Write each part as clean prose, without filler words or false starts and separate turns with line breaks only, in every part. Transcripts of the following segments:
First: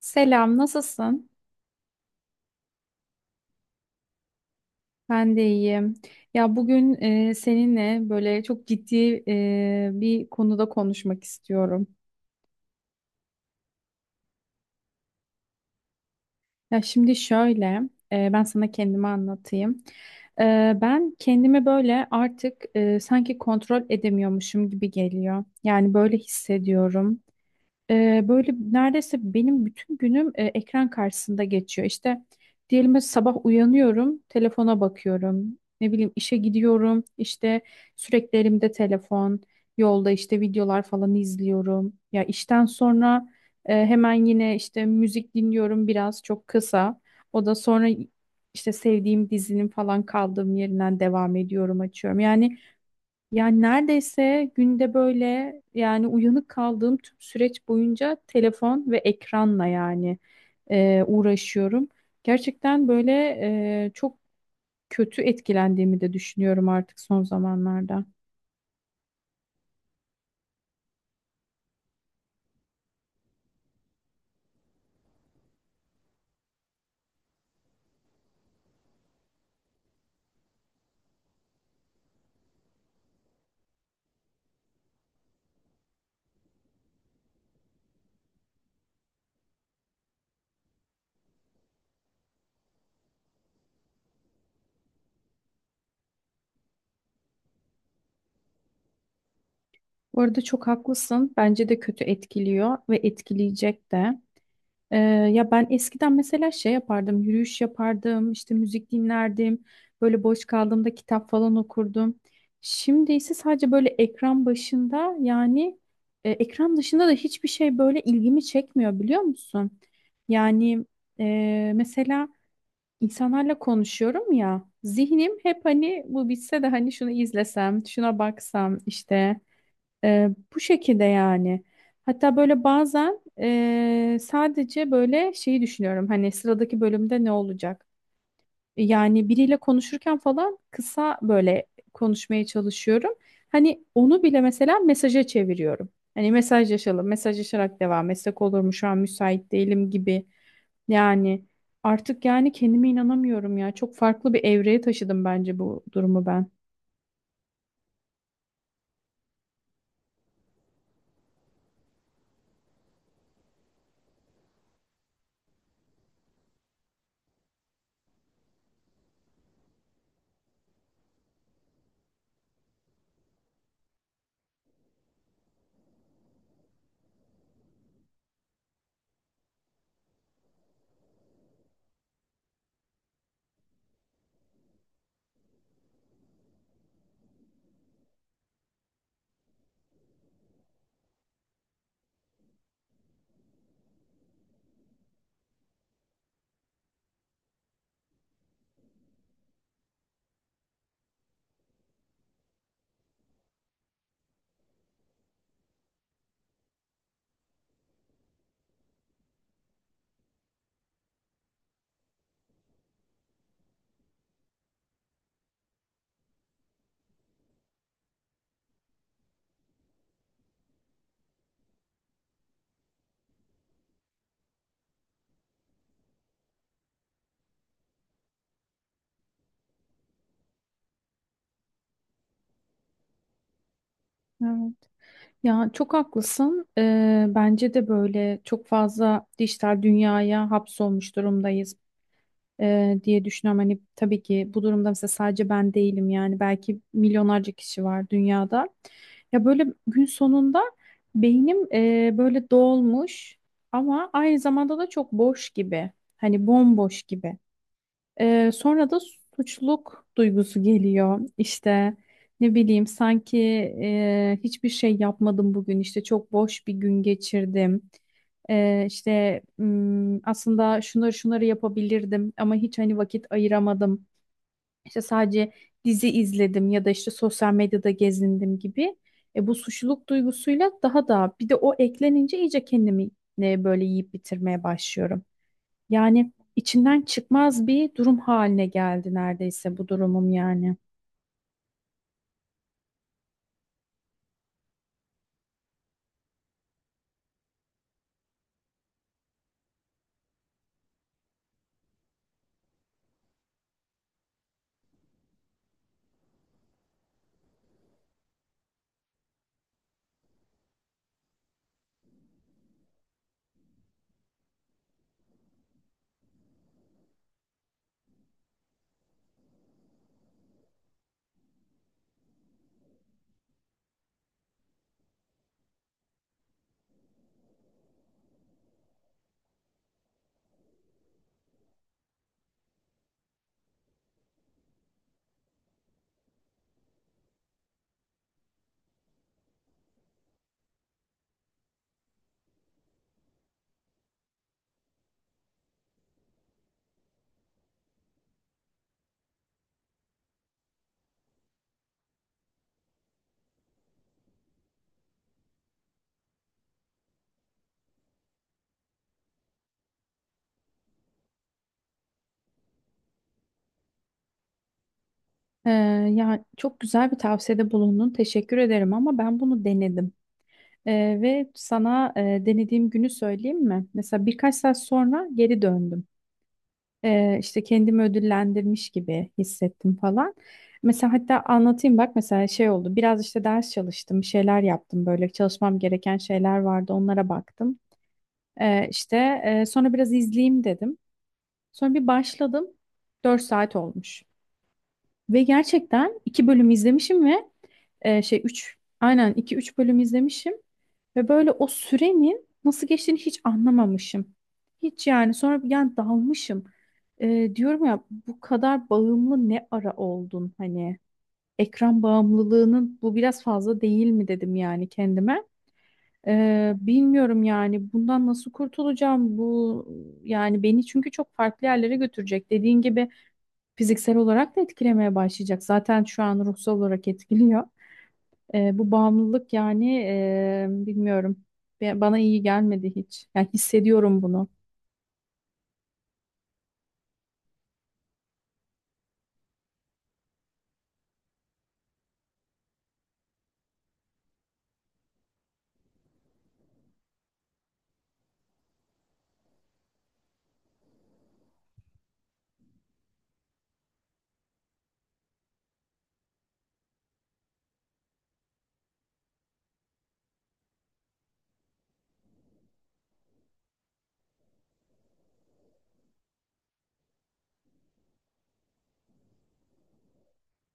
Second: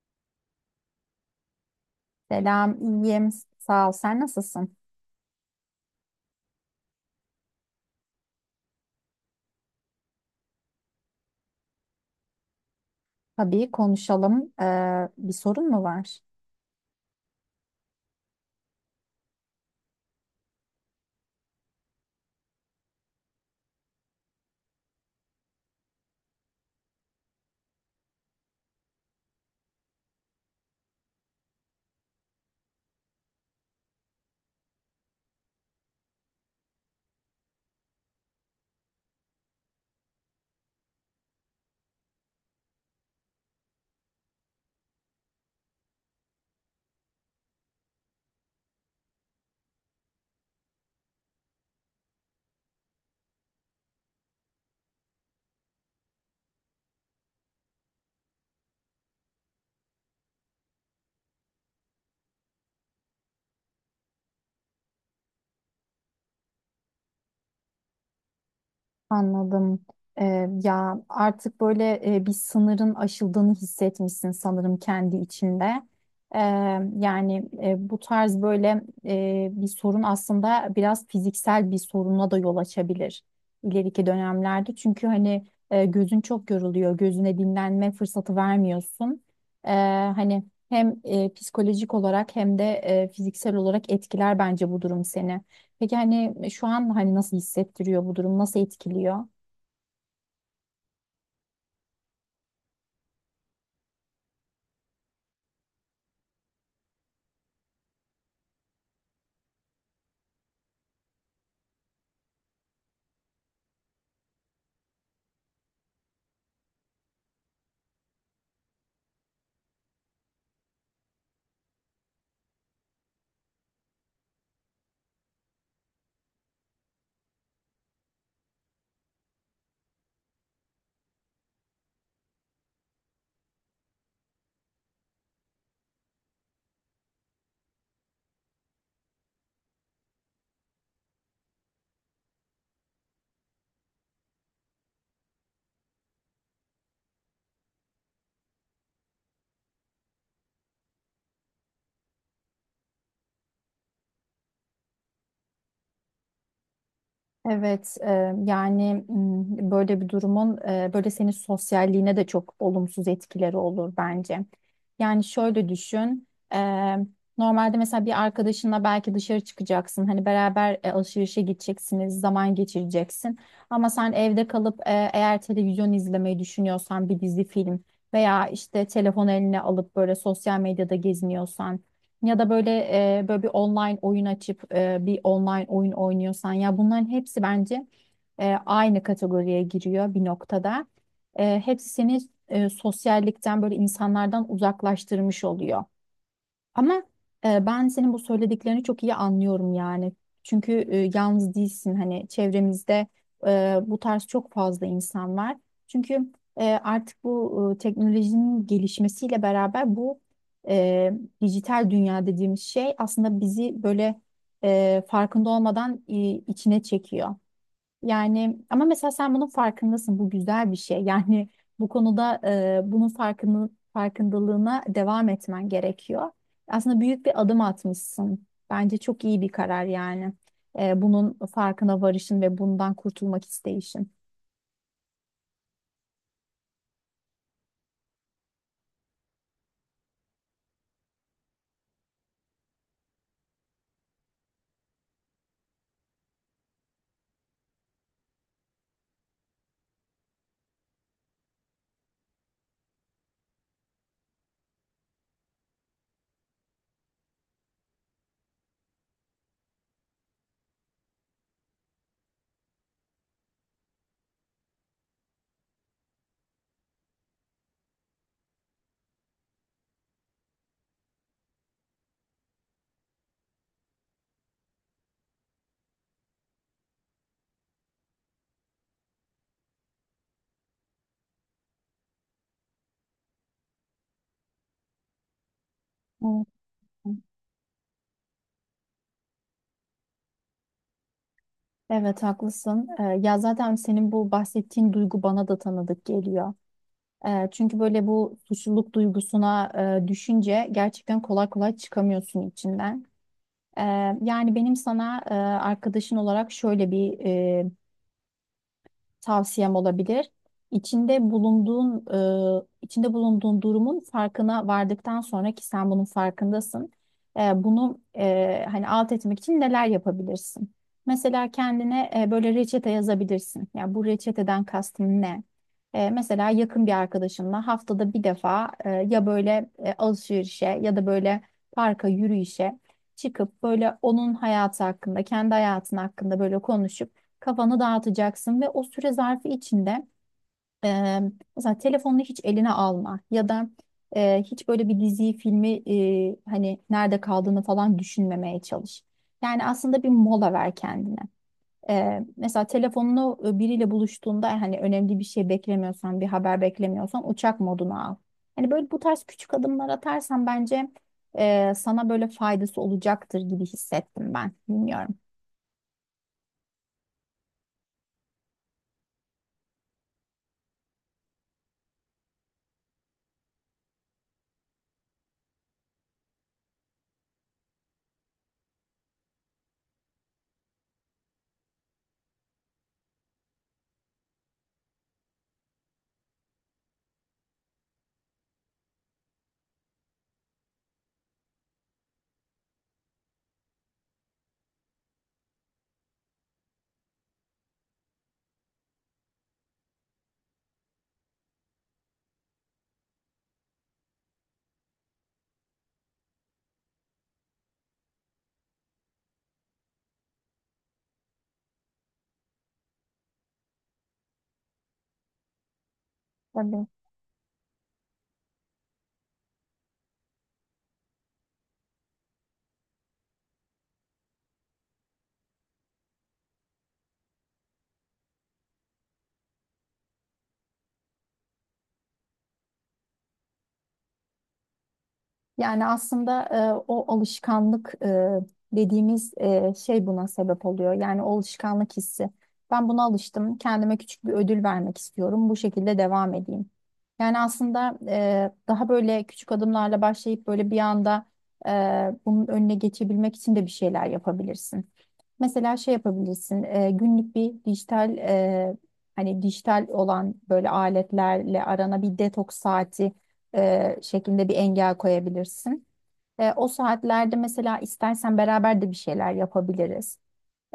Selam, nasılsın?
Selam, iyiyim. Sağ ol. Sen nasılsın?
Ben de iyiyim. Ya bugün seninle böyle çok ciddi bir konuda konuşmak istiyorum.
Tabii konuşalım. Bir sorun mu var?
Ya şimdi şöyle, ben sana kendimi anlatayım. E, ben kendimi böyle artık sanki kontrol edemiyormuşum gibi geliyor. Yani böyle hissediyorum. Böyle neredeyse benim bütün günüm ekran karşısında geçiyor. İşte diyelim mesela sabah uyanıyorum, telefona bakıyorum. Ne bileyim işe gidiyorum, işte sürekli elimde telefon, yolda işte videolar falan izliyorum. Ya işten sonra hemen yine işte müzik dinliyorum biraz çok kısa. O da sonra işte sevdiğim dizinin falan kaldığım yerinden devam ediyorum, açıyorum. Yani neredeyse günde böyle yani uyanık kaldığım tüm süreç boyunca telefon ve ekranla yani uğraşıyorum. Gerçekten böyle çok kötü etkilendiğimi de düşünüyorum artık son zamanlarda.
Anladım. Ya artık böyle bir sınırın aşıldığını hissetmişsin sanırım kendi içinde. Ee, Bu tarz böyle bir sorun aslında biraz fiziksel bir soruna da yol açabilir ileriki dönemlerde. Çünkü hani gözün çok yoruluyor, gözüne dinlenme fırsatı vermiyorsun. Ee, Hani hem psikolojik olarak hem de fiziksel olarak etkiler bence bu durum seni. Peki hani şu an hani nasıl hissettiriyor bu durum? Nasıl etkiliyor?
Bu arada çok haklısın. Bence de kötü etkiliyor ve etkileyecek de. Ee, ya ben eskiden mesela şey yapardım, yürüyüş yapardım, işte müzik dinlerdim, böyle boş kaldığımda kitap falan okurdum. Şimdi ise sadece böyle ekran başında yani ekran dışında da hiçbir şey böyle ilgimi çekmiyor biliyor musun? Yani mesela insanlarla konuşuyorum ya, zihnim hep hani bu bitse de hani şunu izlesem, şuna baksam işte. Ee, bu şekilde yani. Hatta böyle bazen sadece böyle şeyi düşünüyorum. Hani sıradaki bölümde ne olacak? Yani biriyle konuşurken falan kısa böyle konuşmaya çalışıyorum. Hani onu bile mesela mesaja çeviriyorum. Hani mesajlaşalım, mesajlaşarak devam etsek olur mu? Şu an müsait değilim gibi. Yani artık yani kendime inanamıyorum ya. Çok farklı bir evreye taşıdım bence bu durumu ben.
Evet, e, Yani böyle bir durumun böyle senin sosyalliğine de çok olumsuz etkileri olur bence. Yani şöyle düşün, e, normalde mesela bir arkadaşınla belki dışarı çıkacaksın, hani beraber alışverişe gideceksiniz, zaman geçireceksin. Ama sen evde kalıp eğer televizyon izlemeyi düşünüyorsan bir dizi film veya işte telefon eline alıp böyle sosyal medyada geziniyorsan. Ya da böyle böyle bir online oyun açıp bir online oyun oynuyorsan ya bunların hepsi bence aynı kategoriye giriyor bir noktada. Hepsi seni sosyallikten böyle insanlardan uzaklaştırmış oluyor. Ama ben senin bu söylediklerini çok iyi anlıyorum yani. Çünkü yalnız değilsin hani çevremizde bu tarz çok fazla insan var. Çünkü artık bu teknolojinin gelişmesiyle beraber bu e, dijital dünya dediğimiz şey aslında bizi böyle farkında olmadan içine çekiyor. Yani ama mesela sen bunun farkındasın. Bu güzel bir şey. Yani bu konuda bunun farkını, farkındalığına devam etmen gerekiyor. Aslında büyük bir adım atmışsın. Bence çok iyi bir karar yani. Bunun farkına varışın ve bundan kurtulmak isteyişin.
Evet. Ya çok haklısın. Bence de böyle çok fazla dijital dünyaya hapsolmuş durumdayız diye düşünüyorum. Hani tabii ki bu durumda mesela sadece ben değilim yani belki milyonlarca kişi var dünyada. Ya böyle gün sonunda beynim böyle dolmuş ama aynı zamanda da çok boş gibi. Hani bomboş gibi. Sonra da suçluluk duygusu geliyor. İşte ne bileyim sanki hiçbir şey yapmadım bugün. İşte çok boş bir gün geçirdim. İşte aslında şunları yapabilirdim ama hiç hani vakit ayıramadım. İşte sadece dizi izledim ya da işte sosyal medyada gezindim gibi. Bu suçluluk duygusuyla daha da bir de o eklenince iyice kendimi böyle yiyip bitirmeye başlıyorum. Yani
Evet,
içinden çıkmaz bir durum haline geldi neredeyse bu durumum yani.
evet, haklısın. Ya zaten senin bu bahsettiğin duygu bana da tanıdık geliyor. Çünkü böyle bu suçluluk duygusuna düşünce gerçekten kolay kolay çıkamıyorsun içinden. E, Yani benim sana arkadaşın olarak şöyle bir tavsiyem olabilir. İçinde bulunduğun içinde bulunduğun durumun farkına vardıktan sonra ki sen bunun farkındasın. Bunu hani alt etmek için neler yapabilirsin? Mesela kendine böyle reçete yazabilirsin. Yani bu reçeteden kastın ne? Mesela yakın bir arkadaşınla haftada bir defa ya böyle alışverişe ya da böyle parka yürüyüşe çıkıp böyle onun hayatı hakkında, kendi hayatın hakkında böyle konuşup kafanı dağıtacaksın ve o süre zarfı içinde e, mesela telefonunu hiç eline alma ya da hiç böyle bir diziyi filmi hani nerede kaldığını falan düşünmemeye çalış. Yani aslında bir mola ver kendine. Mesela telefonunu biriyle buluştuğunda hani önemli bir şey beklemiyorsan, bir haber beklemiyorsan uçak moduna al. Hani böyle bu tarz küçük adımlar atarsan bence sana böyle faydası olacaktır gibi hissettim ben. Bilmiyorum.
Ee, yani çok güzel bir tavsiyede bulundun. Teşekkür ederim ama ben bunu denedim. Ve sana denediğim günü söyleyeyim mi? Mesela birkaç saat sonra geri döndüm. İşte kendimi ödüllendirmiş gibi hissettim falan. Mesela hatta anlatayım bak mesela şey oldu. Biraz işte ders çalıştım, bir şeyler yaptım böyle çalışmam gereken şeyler vardı onlara baktım. İşte sonra biraz izleyeyim dedim. Sonra bir başladım. Dört saat olmuş. Ve gerçekten 2 bölüm izlemişim ve e, şey 3 aynen iki üç bölüm izlemişim. Ve böyle o sürenin nasıl geçtiğini hiç anlamamışım. Hiç yani sonra bir yani dalmışım. Diyorum ya bu kadar bağımlı ne ara oldun hani ekran bağımlılığının bu biraz fazla değil mi dedim yani kendime.
Tabii.
Bilmiyorum yani bundan nasıl kurtulacağım bu yani beni çünkü çok farklı yerlere götürecek dediğin gibi fiziksel olarak da etkilemeye başlayacak. Zaten şu an ruhsal olarak etkiliyor. Bu bağımlılık yani bilmiyorum. Bana iyi gelmedi hiç. Yani hissediyorum bunu.
Yani aslında o alışkanlık şey buna sebep oluyor. Yani o alışkanlık hissi. Ben buna alıştım. Kendime küçük bir ödül vermek istiyorum. Bu şekilde devam edeyim. Yani aslında daha böyle küçük adımlarla başlayıp böyle bir anda e, bunun önüne geçebilmek için de bir şeyler yapabilirsin. Mesela şey yapabilirsin, günlük bir dijital hani dijital olan böyle aletlerle arana bir detoks saati şeklinde bir engel koyabilirsin. O saatlerde mesela istersen beraber de bir şeyler yapabiliriz.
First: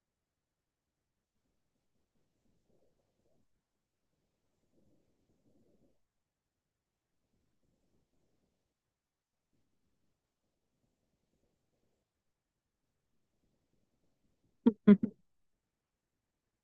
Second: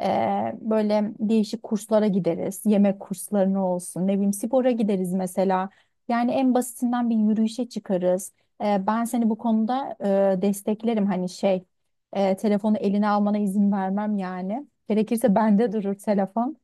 Böyle değişik kurslara gideriz. Yemek kurslarına olsun. Ne bileyim spora gideriz mesela. Yani en basitinden bir yürüyüşe çıkarız. Ben seni bu konuda desteklerim. Hani şey telefonu eline almana izin vermem yani.
Hı.
Gerekirse bende durur telefon.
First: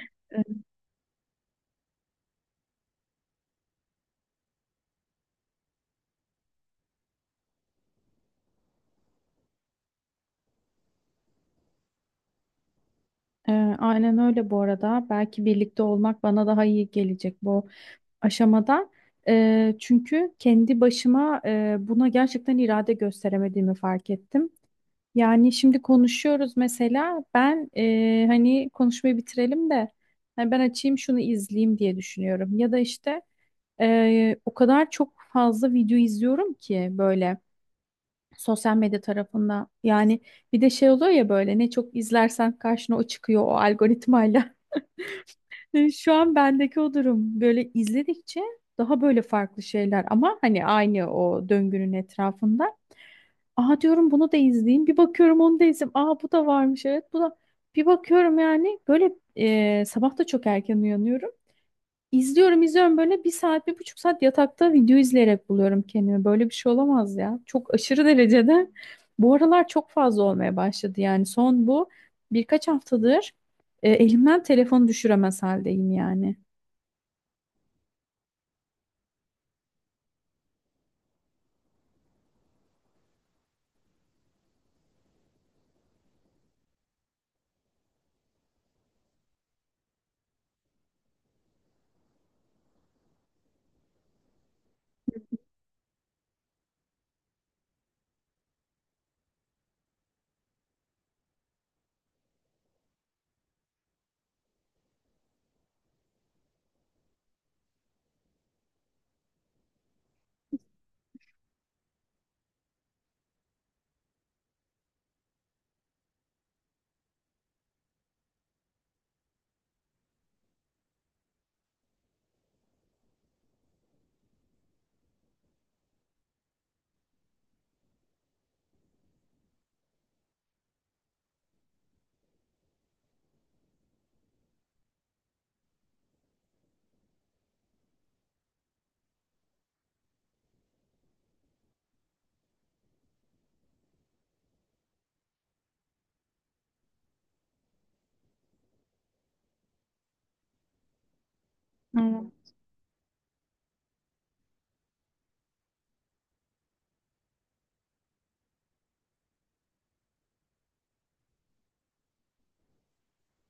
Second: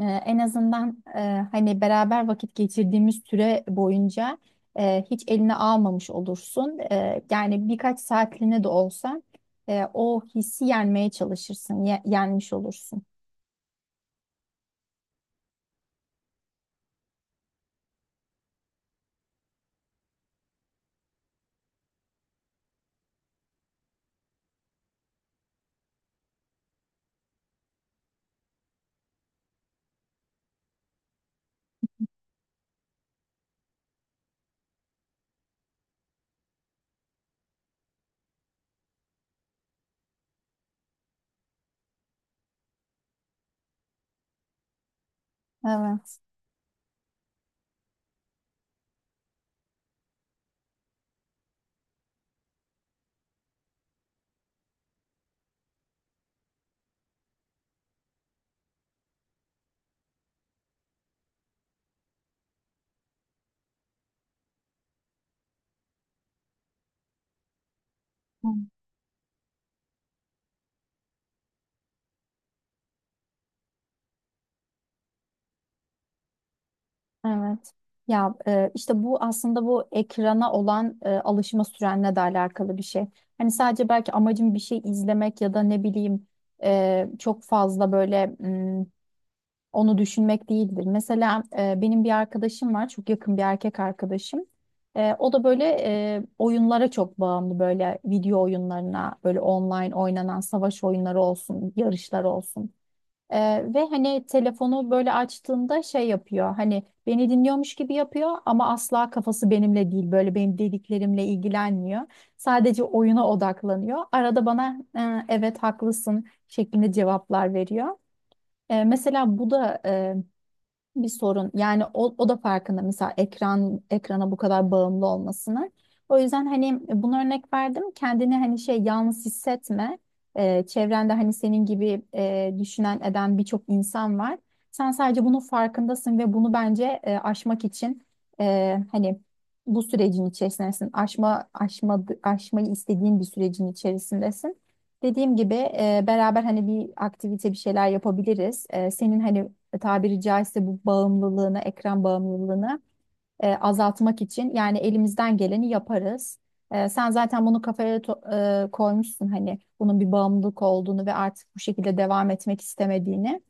En azından hani beraber vakit geçirdiğimiz süre boyunca hiç eline almamış olursun. Yani birkaç saatliğine de olsa o hissi yenmeye çalışırsın, yenmiş olursun.
Ee, aynen öyle bu arada. Belki birlikte olmak bana daha iyi gelecek bu aşamada. Çünkü kendi başıma buna gerçekten irade gösteremediğimi fark ettim. Yani şimdi konuşuyoruz mesela ben hani konuşmayı bitirelim de hani ben açayım şunu izleyeyim diye düşünüyorum. Ya da işte o kadar çok fazla video izliyorum ki böyle sosyal medya tarafında. Yani bir de şey oluyor ya böyle ne çok izlersen karşına o çıkıyor o algoritmayla. Şu
Evet.
an bendeki o durum böyle izledikçe daha böyle farklı şeyler ama hani aynı o döngünün etrafında. Aa diyorum bunu da izleyeyim. Bir bakıyorum onu da izleyeyim. Aa bu da varmış evet. Bu da bir bakıyorum yani böyle sabah da çok erken uyanıyorum. İzliyorum böyle bir saat bir buçuk saat yatakta video izleyerek buluyorum kendimi. Böyle bir şey olamaz ya. Çok aşırı
Hı.
derecede. Bu aralar çok fazla olmaya başladı yani son bu birkaç haftadır elimden telefonu düşüremez haldeyim yani.
Evet. Ya işte bu aslında bu ekrana olan alışma sürenle de alakalı bir şey. Hani sadece belki amacım bir şey izlemek ya da ne bileyim çok fazla böyle onu düşünmek değildir. Mesela benim bir arkadaşım var, çok yakın bir erkek arkadaşım. O da böyle oyunlara çok bağımlı böyle video oyunlarına, böyle online oynanan savaş oyunları olsun, yarışlar olsun. Ve hani telefonu böyle açtığında şey yapıyor hani beni dinliyormuş gibi yapıyor ama asla kafası benimle değil böyle benim dediklerimle ilgilenmiyor. Sadece oyuna odaklanıyor. Arada bana Evet haklısın" şeklinde cevaplar veriyor. Mesela bu da bir sorun. Yani o da farkında mesela ekran ekrana bu kadar bağımlı olmasını. O yüzden hani bunu örnek verdim. Kendini hani şey yalnız hissetme. Çevrende hani senin gibi düşünen eden birçok insan var. Sen sadece bunun farkındasın ve bunu bence aşmak için e, hani bu sürecin içerisindesin. Aşmayı istediğin bir sürecin içerisindesin. Dediğim gibi beraber hani bir aktivite bir şeyler yapabiliriz. Senin hani tabiri caizse bu bağımlılığını, ekran
Evet.
bağımlılığını azaltmak için yani elimizden geleni yaparız. Sen zaten bunu koymuşsun hani bunun bir bağımlılık olduğunu ve artık bu şekilde devam etmek istemediğini.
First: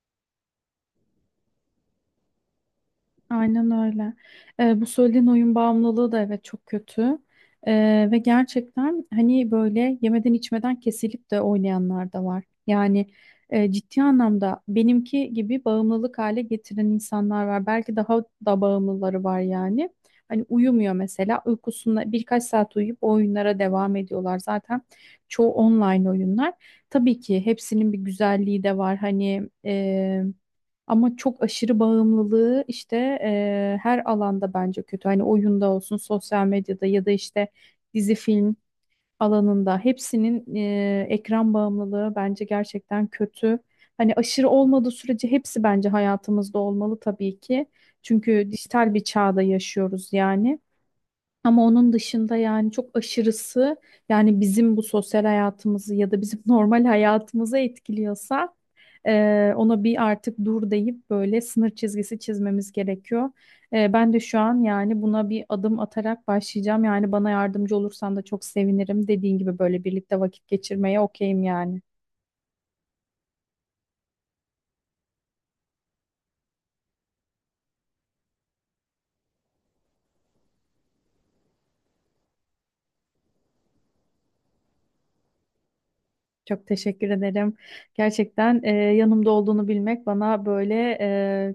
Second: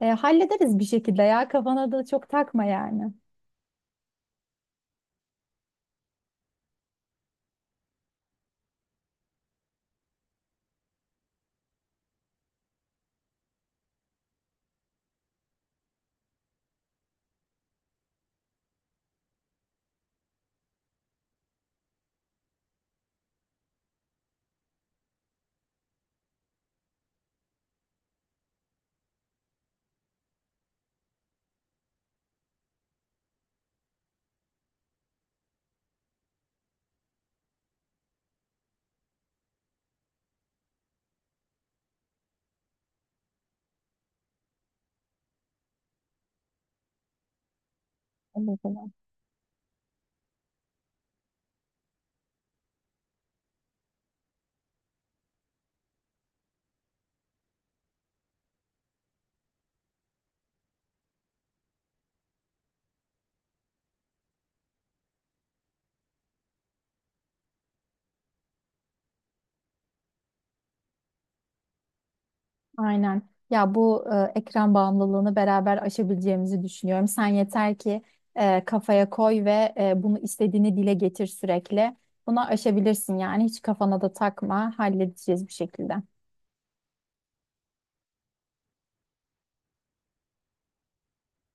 Hallederiz bir şekilde ya kafana da çok takma yani.
Aynen öyle. Bu söylediğin oyun bağımlılığı da evet çok kötü. Ve gerçekten hani böyle yemeden içmeden kesilip de oynayanlar da var. Yani ciddi anlamda benimki gibi bağımlılık hale getiren insanlar var. Belki daha da bağımlıları var yani. Hani uyumuyor mesela uykusunda birkaç saat uyuyup o oyunlara devam ediyorlar. Zaten çoğu online oyunlar. Tabii ki hepsinin bir güzelliği de var. Hani... ama çok aşırı bağımlılığı işte her alanda bence kötü. Hani oyunda olsun, sosyal medyada ya da işte dizi film alanında hepsinin ekran bağımlılığı bence gerçekten kötü. Hani aşırı olmadığı sürece hepsi bence hayatımızda olmalı tabii ki. Çünkü
Olur.
dijital bir çağda yaşıyoruz yani. Ama onun dışında yani çok aşırısı yani bizim bu sosyal hayatımızı ya da bizim normal hayatımızı etkiliyorsa ona bir artık dur deyip böyle sınır çizgisi çizmemiz gerekiyor. Ben de şu an yani buna bir adım atarak başlayacağım. Yani bana yardımcı olursan da çok sevinirim. Dediğin gibi böyle birlikte vakit geçirmeye okeyim yani.
Aynen. Ya bu ekran bağımlılığını beraber aşabileceğimizi düşünüyorum. Sen yeter ki kafaya koy ve bunu istediğini dile getir sürekli. Bunu aşabilirsin yani hiç kafana da takma, halledeceğiz bir şekilde.
Çok teşekkür ederim. Gerçekten yanımda olduğunu bilmek bana böyle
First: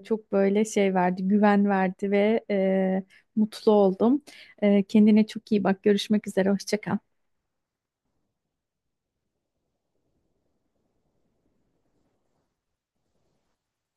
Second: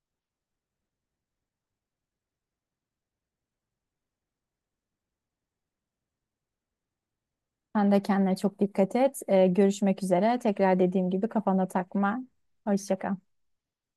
çok böyle şey verdi, güven verdi ve mutlu oldum. Kendine çok iyi bak. Görüşmek üzere. Hoşça kal.
Sen de kendine çok dikkat et. Görüşmek üzere. Tekrar dediğim gibi kafana takma. Hoşça kal.